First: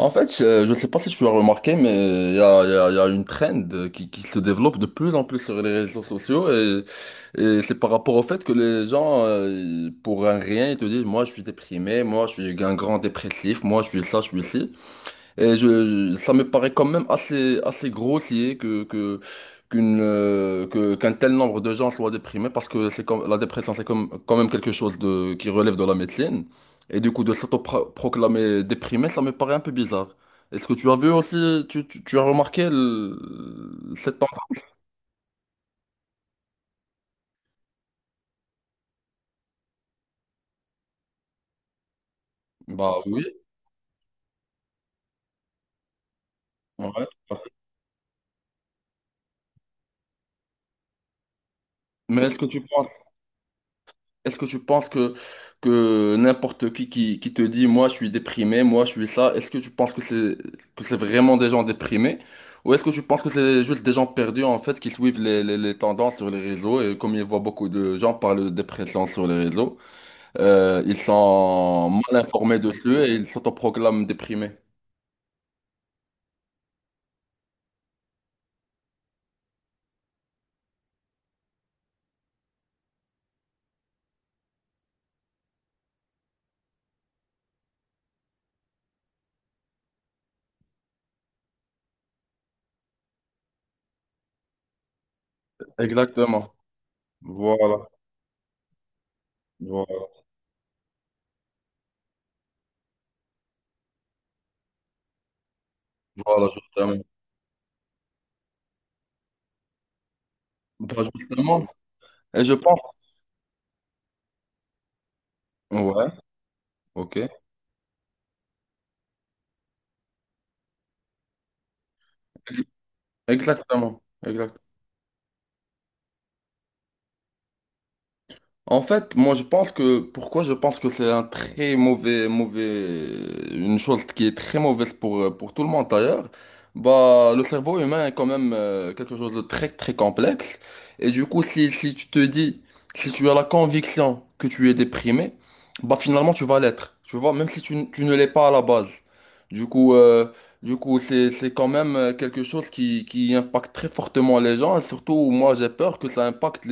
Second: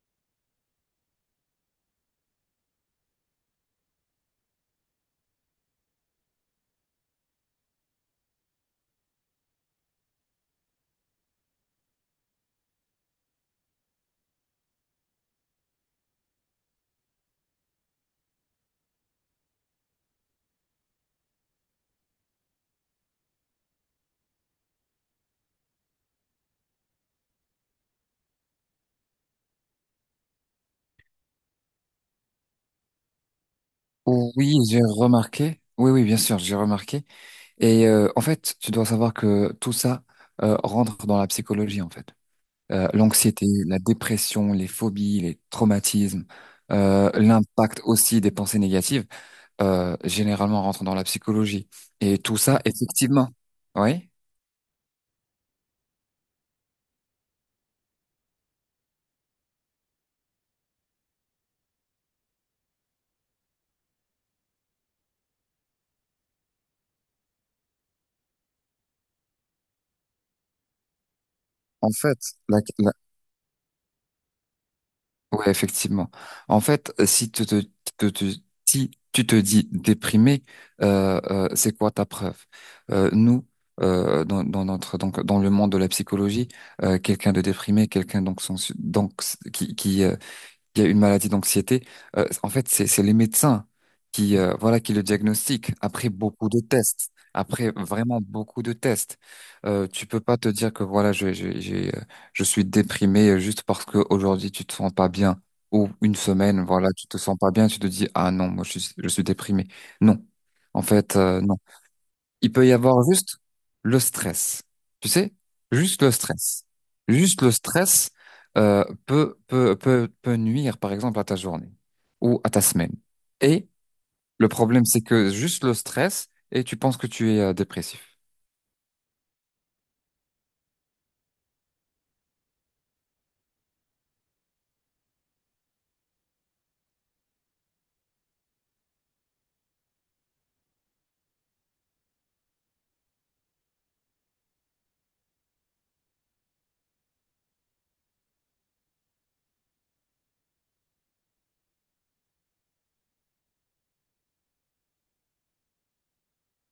En fait, je ne sais pas si tu as remarqué, mais il y a, il y a- il y a une trend qui se développe de plus en plus sur les réseaux sociaux et c'est par rapport au fait que les gens, pour un rien, ils te disent, moi je suis déprimé, moi je suis un grand dépressif, moi je suis ça, je suis ci. Et ça me paraît quand même assez, assez grossier qu'un tel nombre de gens soient déprimés parce que c'est comme, la dépression, c'est comme, quand même quelque chose qui relève de la médecine. Et du coup, de s'autoproclamer déprimé, ça me paraît un peu bizarre. Est-ce que tu as vu aussi, tu as remarqué cette Oui, tendance? j'ai remarqué. Oui, oui, bien sûr, j'ai remarqué. Et en fait, tu dois savoir que tout ça rentre dans la psychologie, en fait. Euh, Bah oui, l'anxiété, la dépression, les phobies, les traumatismes, ouais. L'impact aussi des pensées négatives, généralement rentrent dans la psychologie. Et Mais tout est-ce que ça, tu penses, effectivement, oui. Est-ce que tu penses que n'importe qui, qui te dit, moi je suis déprimé, moi je suis ça, est-ce que tu penses que c'est vraiment des gens déprimés? Ou est-ce que tu penses que c'est juste des gens perdus en fait qui suivent les tendances sur les réseaux et comme ils voient beaucoup de gens parler de dépression sur les réseaux, ils sont En fait, mal informés la, la- dessus et ils s'autoproclament déprimés. ouais, effectivement. En fait, si tu te, te- te- si tu te dis déprimé, c'est quoi ta preuve? Nous, dans le monde de la psychologie, quelqu'un de déprimé, quelqu'un donc, qui, qui, euh, qu'il y a une maladie d'anxiété, en fait, c'est les médecins qui le diagnostiquent après beaucoup Exactement. de tests, après Voilà. vraiment beaucoup de tests. Tu Voilà, peux pas te dire que voilà, je suis déprimé juste parce que aujourd'hui tu te sens pas bien ou une voilà semaine, voilà, justement. tu te sens pas bien, tu te dis ah non, moi je suis déprimé. Non, en Bah, fait, non. justement. Et je Il peut y pense. avoir juste le stress. Tu sais, juste Ouais, le stress. ok. Juste le stress peut nuire, par exemple, à ta journée ou à ta semaine. Et Exactement. le Exactement. problème, c'est que juste le stress, et tu penses que tu es dépressif. En fait, moi je pense que pourquoi je pense que c'est un très mauvais mauvais une chose qui est très mauvaise pour tout le monde d'ailleurs. Bah le cerveau humain est quand même quelque chose de très très complexe et du coup si tu as la conviction que tu es déprimé, bah finalement tu vas l'être. Tu vois, même si tu ne l'es pas à la base. Du coup euh, du coup, c'est quand même quelque chose qui impacte très fortement les gens et surtout moi j'ai peur que ça impacte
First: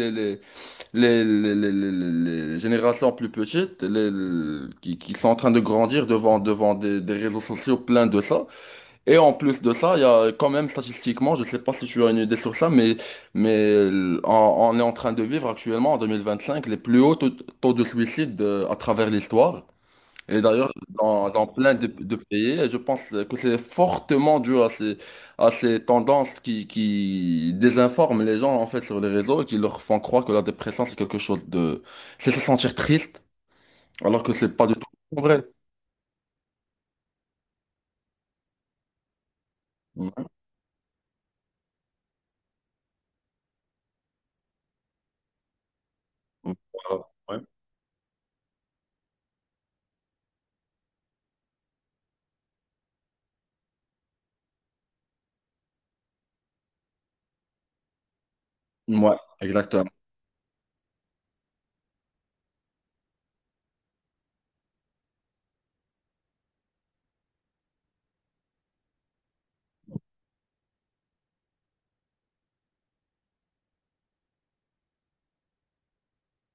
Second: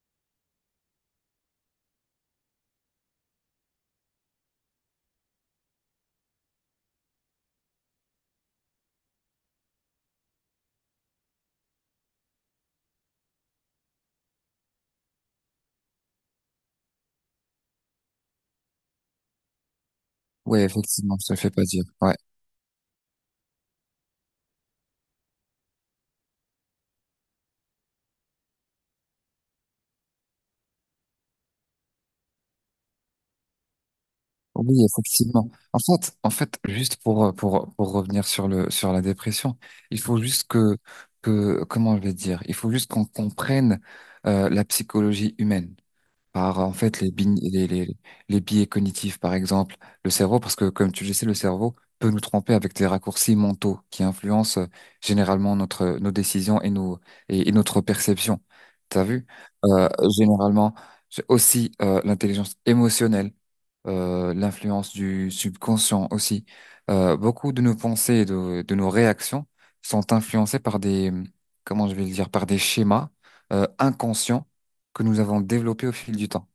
les générations plus petites qui sont en train de grandir devant des réseaux sociaux pleins de ça. Et en plus de ça, il y a quand même statistiquement, je sais pas si tu as une idée sur ça, mais, mais euh, on, on est en train de vivre actuellement en 2025 les plus hauts taux de suicide à travers l'histoire. Et Oui, d'ailleurs, effectivement, je dans, te le dans fais pas plein dire. de, Ouais. de pays, et je pense que c'est fortement dû à ces tendances qui désinforment les gens en fait sur les réseaux et qui leur font croire que la dépression c'est quelque chose. C'est se sentir triste, alors que c'est pas du tout Oui, vrai. effectivement. En fait, juste pour revenir sur la dépression, il faut Ouais, juste comment je vais dire, il faut juste qu'on comprenne la psychologie humaine. Par en fait les, bign- ouais. Les biais cognitifs, par exemple, le cerveau, parce que comme tu le sais, le cerveau peut nous tromper avec des raccourcis mentaux qui influencent généralement nos décisions et notre perception. T'as Ouais, vu? Euh, exactement. généralement, j'ai aussi l'intelligence émotionnelle, l'influence du subconscient aussi. Beaucoup de nos pensées et de nos réactions sont influencées par des, comment je vais le dire, par des schémas inconscients que nous avons développé au fil du temps.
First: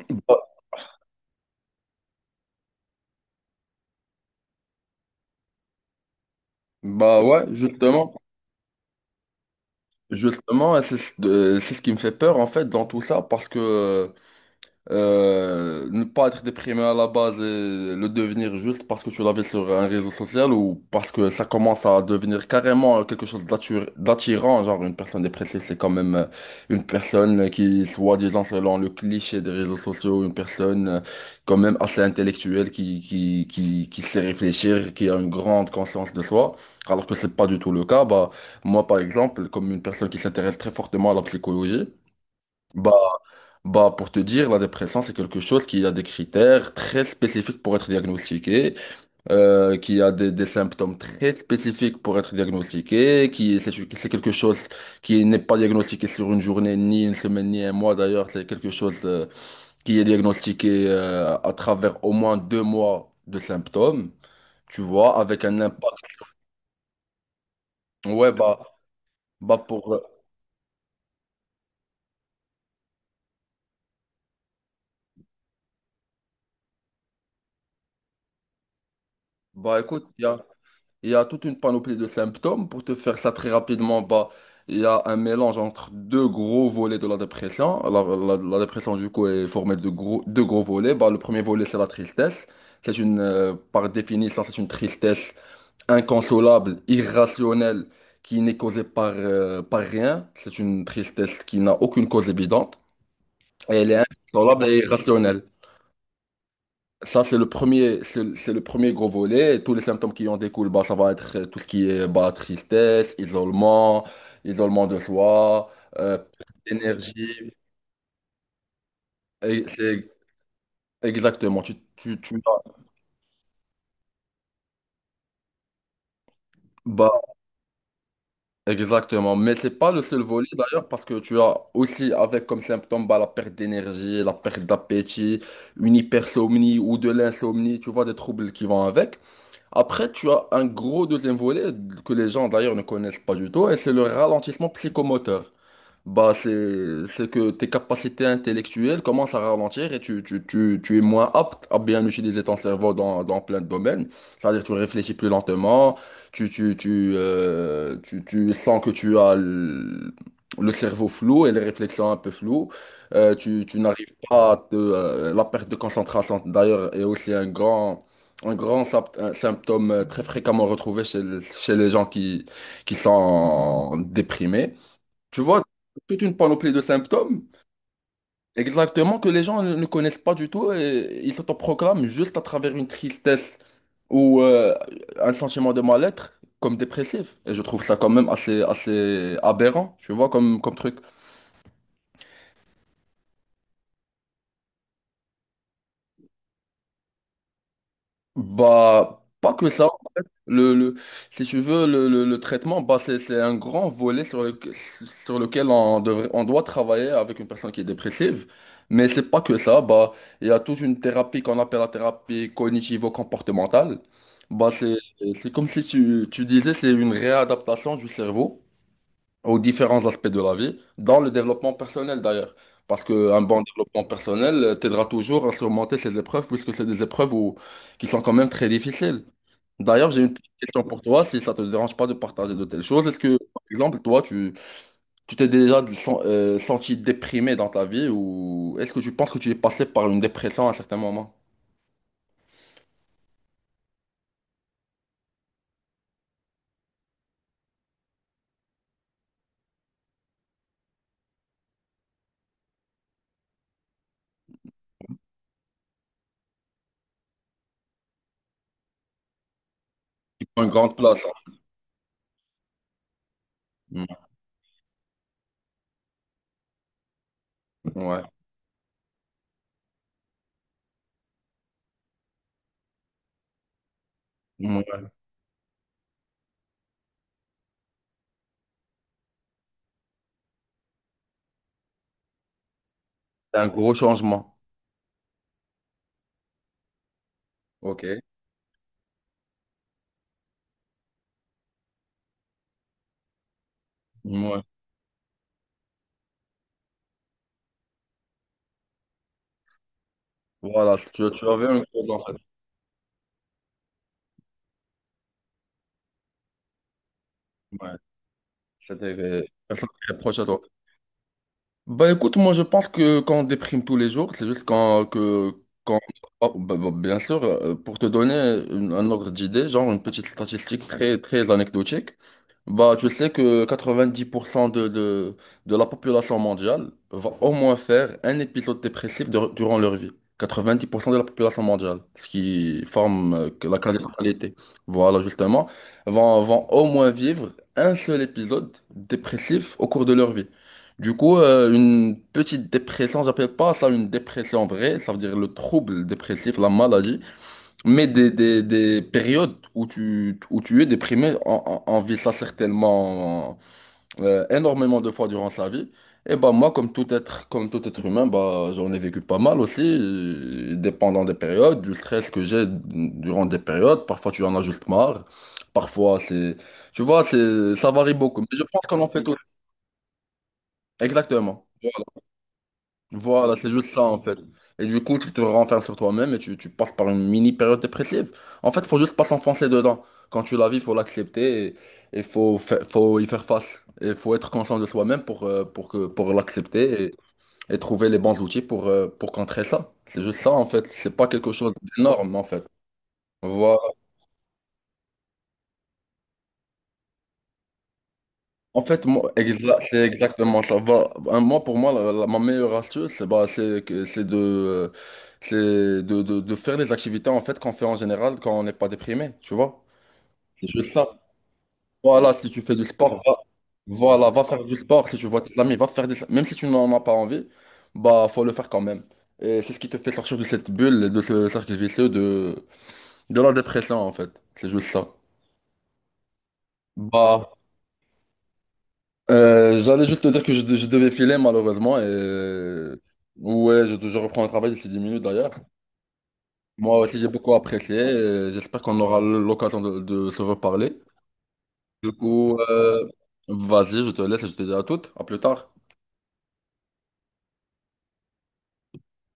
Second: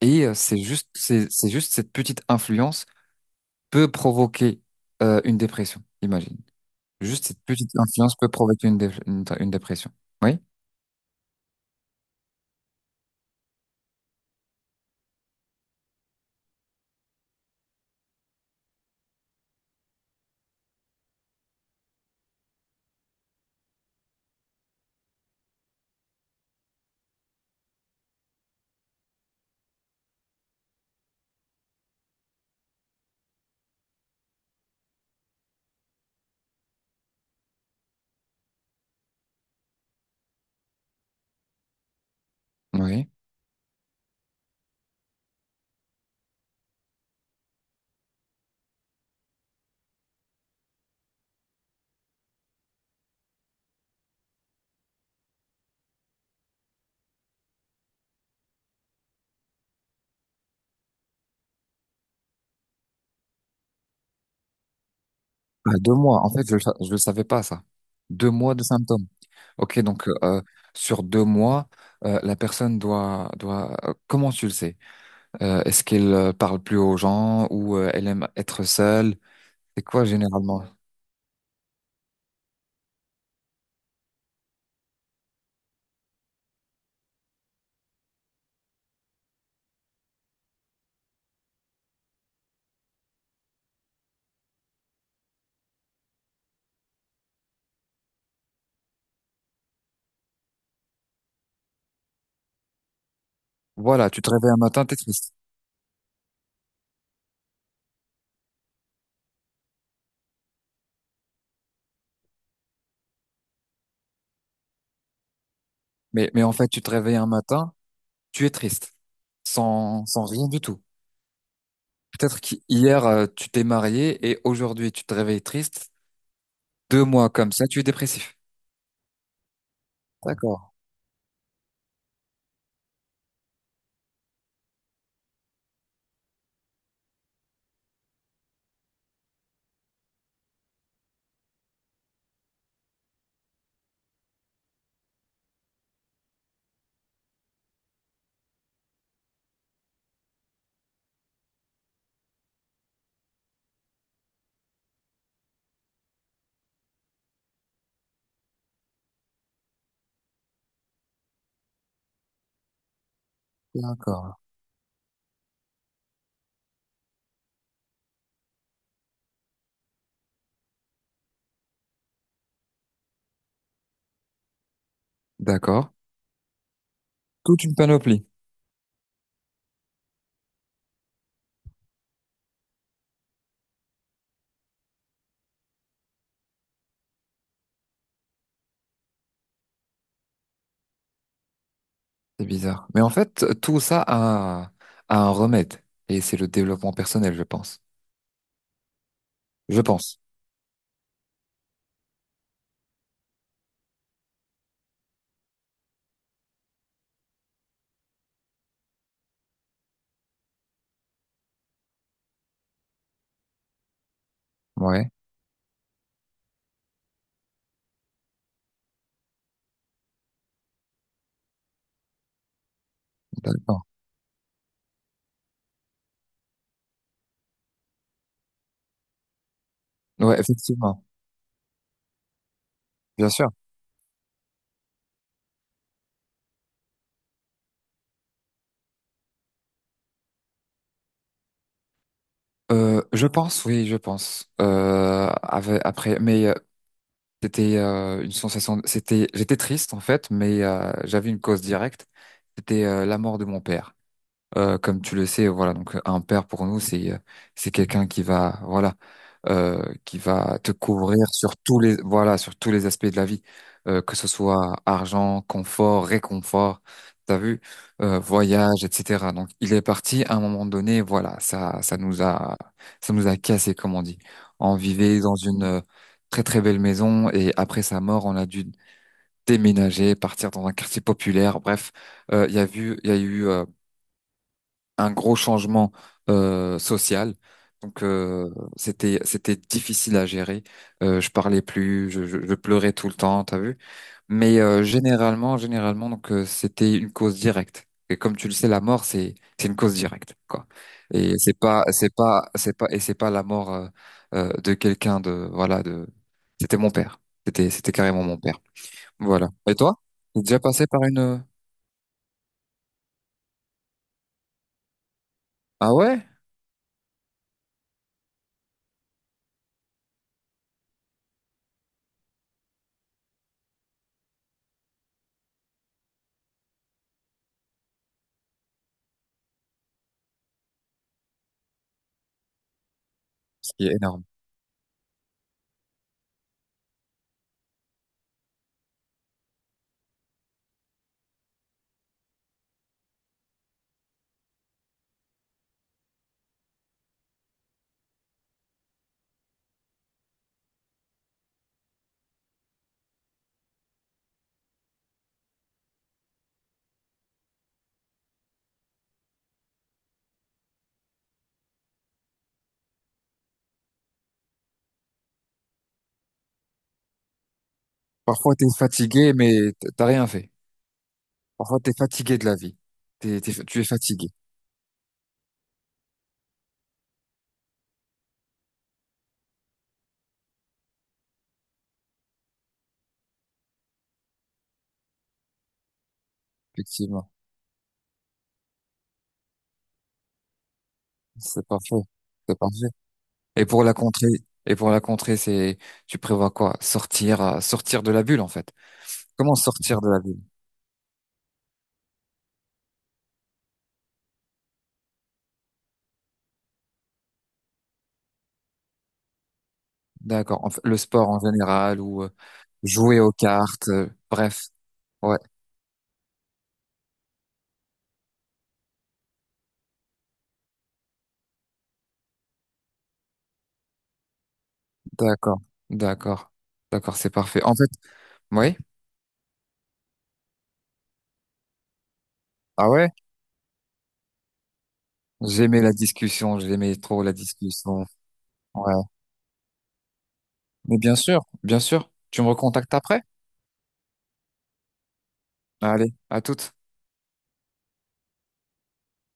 Et Bah c'est juste cette petite influence peut provoquer une dépression, imagine. bah Juste cette ouais, petite justement, influence peut provoquer une dépression. Oui? Et c'est ce qui me fait peur en fait dans tout ça parce que ne pas être déprimé à la base et le devenir juste parce que tu l'as vu sur un réseau social ou parce que ça commence à devenir carrément quelque chose d'attirant, genre une personne dépressive, c'est quand même une personne qui, soi-disant, selon le cliché des réseaux sociaux, une personne quand même assez intellectuelle qui sait réfléchir, qui a une grande conscience de soi, alors que c'est pas du tout le cas. Bah, moi, par exemple, comme une personne qui s'intéresse très fortement à la psychologie, bah, Oui. Pour te dire, la dépression, c'est quelque chose qui a des critères très spécifiques pour être diagnostiqué, qui a des symptômes très spécifiques pour être diagnostiqué, c'est quelque chose qui n'est pas diagnostiqué sur une journée, ni une semaine, ni un mois d'ailleurs, c'est quelque chose, qui est diagnostiqué, à travers au moins 2 mois de symptômes, tu vois, avec un Bah, impact. deux mois, en fait, je ne le savais pas, ça. Deux Ouais, mois de symptômes. bah, Ok, pour, euh, donc sur deux mois, la personne doit... Comment tu le sais? Est-ce qu'elle parle plus aux gens ou elle aime être seule? bah, C'est quoi écoute, il généralement? Il y a toute une panoplie de symptômes. Pour te faire ça très rapidement, bah, il y a un mélange entre deux gros volets de la dépression. La dépression, du coup, est formée de deux gros volets. Bah, le premier volet, c'est la tristesse. Par définition, c'est une tristesse inconsolable, irrationnelle, qui n'est causée par rien. C'est une tristesse qui n'a aucune cause évidente. Elle est Voilà, tu te réveilles un inconsolable et matin, t'es triste. irrationnelle. Ça, c'est le premier, c'est le premier gros volet. Et tous les symptômes qui en découlent, bah, ça va être tout ce qui est bah, tristesse, isolement, isolement de soi, Mais perte en fait, tu te réveilles un d'énergie. matin, tu es triste, Et- sans, et- sans rien du tout. Exactement. Peut-être qu'hier, tu t'es marié et aujourd'hui, tu te réveilles triste. Deux bah, mois comme ça, tu es dépressif. Exactement, mais c'est pas le seul volet D'accord, d'ailleurs parce que tu as aussi avec comme symptôme bah, la perte d'énergie, la perte d'appétit, une hypersomnie ou de l'insomnie, tu vois, des troubles qui vont avec. Après, tu as un gros deuxième volet que les gens d'ailleurs ne connaissent pas du tout et c'est le ralentissement psychomoteur bah c'est que tes capacités intellectuelles commencent à ralentir et tu es moins apte à bien utiliser ton cerveau dans plein de domaines. C'est-à-dire tu réfléchis plus lentement, tu sens que tu as le cerveau flou et les réflexions un peu floues. Tu, tu n'arrives d'accord, pas à te, la perte de concentration d'ailleurs est aussi un grand, un symptôme très fréquemment retrouvé chez les gens qui sont déprimés. Tu vois, d'accord. toute une panoplie de symptômes, Toute une panoplie. exactement, que les gens ne connaissent pas du tout et ils s'autoproclament juste à travers une tristesse ou un sentiment de mal-être comme dépressif. Et je trouve ça quand même assez, assez aberrant, tu vois, comme truc. C'est bizarre. Mais en fait, tout ça a un remède. Et c'est le développement personnel, je pense. Bah, pas que Je ça. pense. Le, le, si tu veux, le traitement, bah, c'est un grand volet sur lequel on devrait, on doit travailler avec une personne qui est dépressive. Mais c'est pas que ça. Bah, il y a toute une thérapie qu'on appelle la thérapie cognitivo-comportementale. Bah, c'est, Ouais, c'est comme si tu disais, c'est une réadaptation du cerveau aux différents aspects de la vie, dans le développement personnel d'ailleurs. Parce qu'un bon d'accord. développement personnel t'aidera toujours à surmonter ces épreuves, puisque c'est des épreuves qui sont quand même très difficiles. D'ailleurs, j'ai une Ouais, petite question pour effectivement. toi, si ça te dérange pas de partager de telles choses. Est-ce Bien que, sûr. par exemple, toi, tu t'es déjà senti déprimé dans ta vie ou est-ce que tu penses que tu es passé par une dépression à un certain moment? Je pense, oui, je pense. Après, mais c'était une sensation. J'étais triste en fait, mais j'avais une cause directe. C'était la mort de mon père. Comme tu le sais, voilà, donc un père pour nous, c'est quelqu'un qui va, voilà, euh, qui Qui va prend une te grande place. couvrir sur tous les aspects de la vie, que Hein. ce soit argent, confort, réconfort, t'as vu, Mm. Ouais. voyage, etc. Donc il est parti à un moment donné, voilà, ça nous a cassé, comme on dit. Mm. On Ouais. vivait dans une très très belle maison et après sa mort, on a dû déménager, partir dans un quartier populaire. Bref, il y a eu C'est un gros changement. un gros changement social. Donc Ok. C'était difficile à gérer. Je parlais plus, je pleurais tout le temps, t'as vu? Mmh, Mais ouais. Généralement, donc c'était une cause directe. Et comme tu le sais, la mort, c'est une cause directe, quoi. Voilà, tu, Et tu c'est avais un pas peu. c'est pas c'est pas et c'est pas la mort de quelqu'un de voilà de. C'était mon père. C'était Ouais. c'était carrément mon père. C'est-à-dire Voilà. un Et choc toi? très proche T'es à déjà toi. passé par une. Bah écoute, moi je pense que quand on déprime tous les jours, c'est juste Ah quand... ouais? oh, bah, bien sûr, pour te donner un ordre d'idée, genre une petite statistique très, très anecdotique, bah, tu sais que 90% de la population mondiale va au moins faire un épisode dépressif durant leur vie. 90% de la population mondiale, ce qui forme que Ce la qui est énorme. quasi-totalité. Voilà, justement, vont au moins vivre un seul épisode dépressif au cours de leur vie. Du coup, une petite dépression, j'appelle pas ça une dépression vraie, ça veut dire le trouble dépressif, la maladie. Mais des périodes où tu es déprimé, on vit ça certainement énormément de fois durant sa vie. Et bah moi, comme tout être humain, bah, j'en ai vécu pas mal aussi, dépendant des périodes, du stress que j'ai durant des périodes. Parfois, tu en as juste marre. Parfois. Tu vois, ça varie beaucoup. Parfois, Mais je t'es pense qu'on en fait fatigué, tous. mais t'as rien fait. Exactement. Parfois, t'es fatigué de la vie. Voilà, c'est Tu es juste ça en fatigué, fait. Et du coup, tu te renfermes sur toi-même et tu passes par une mini période dépressive. En fait, faut juste pas s'enfoncer dedans. Quand tu la vis, faut l'accepter et il faut y faire face. Et faut être conscient de soi-même pour l'accepter et, effectivement. et trouver les bons outils pour contrer ça. C'est juste ça en fait. C'est pas quelque C'est chose pas faux. d'énorme en C'est fait. pas vrai. Et Voilà. pour la contrée, et pour la contrée, tu prévois quoi? Sortir, sortir de la bulle, en fait. En fait, moi, Comment c'est sortir de la bulle? exactement ça. Pour moi, ma meilleure astuce, c'est bah, c'est de faire des activités en fait qu'on fait en général quand on n'est pas déprimé, tu vois. D'accord. C'est En fait, juste le ça. sport en général ou Voilà, si tu fais du sport, jouer aux va, cartes, voilà, va faire bref. du sport. Si tu Ouais, vois tes amis, va faire. Même si tu n'en as pas envie, bah, faut le faire quand même. Et c'est ce qui te fait sortir de cette bulle, de ce cercle vicieux de la dépression, en fait. C'est juste ça. d'accord. D'accord. D'accord, c'est Bah, parfait. En fait, oui. J'allais juste te dire que je devais filer malheureusement et Ah ouais? ouais, je reprends le travail d'ici 10 minutes d'ailleurs. J'aimais la discussion, j'aimais Moi aussi, trop j'ai la beaucoup apprécié discussion. et j'espère Ouais. qu'on aura l'occasion de se reparler. Mais bien sûr, bien sûr. Du Tu me coup, recontactes après? vas-y, je te laisse et je te dis à toutes. À plus tard. Allez, à toutes.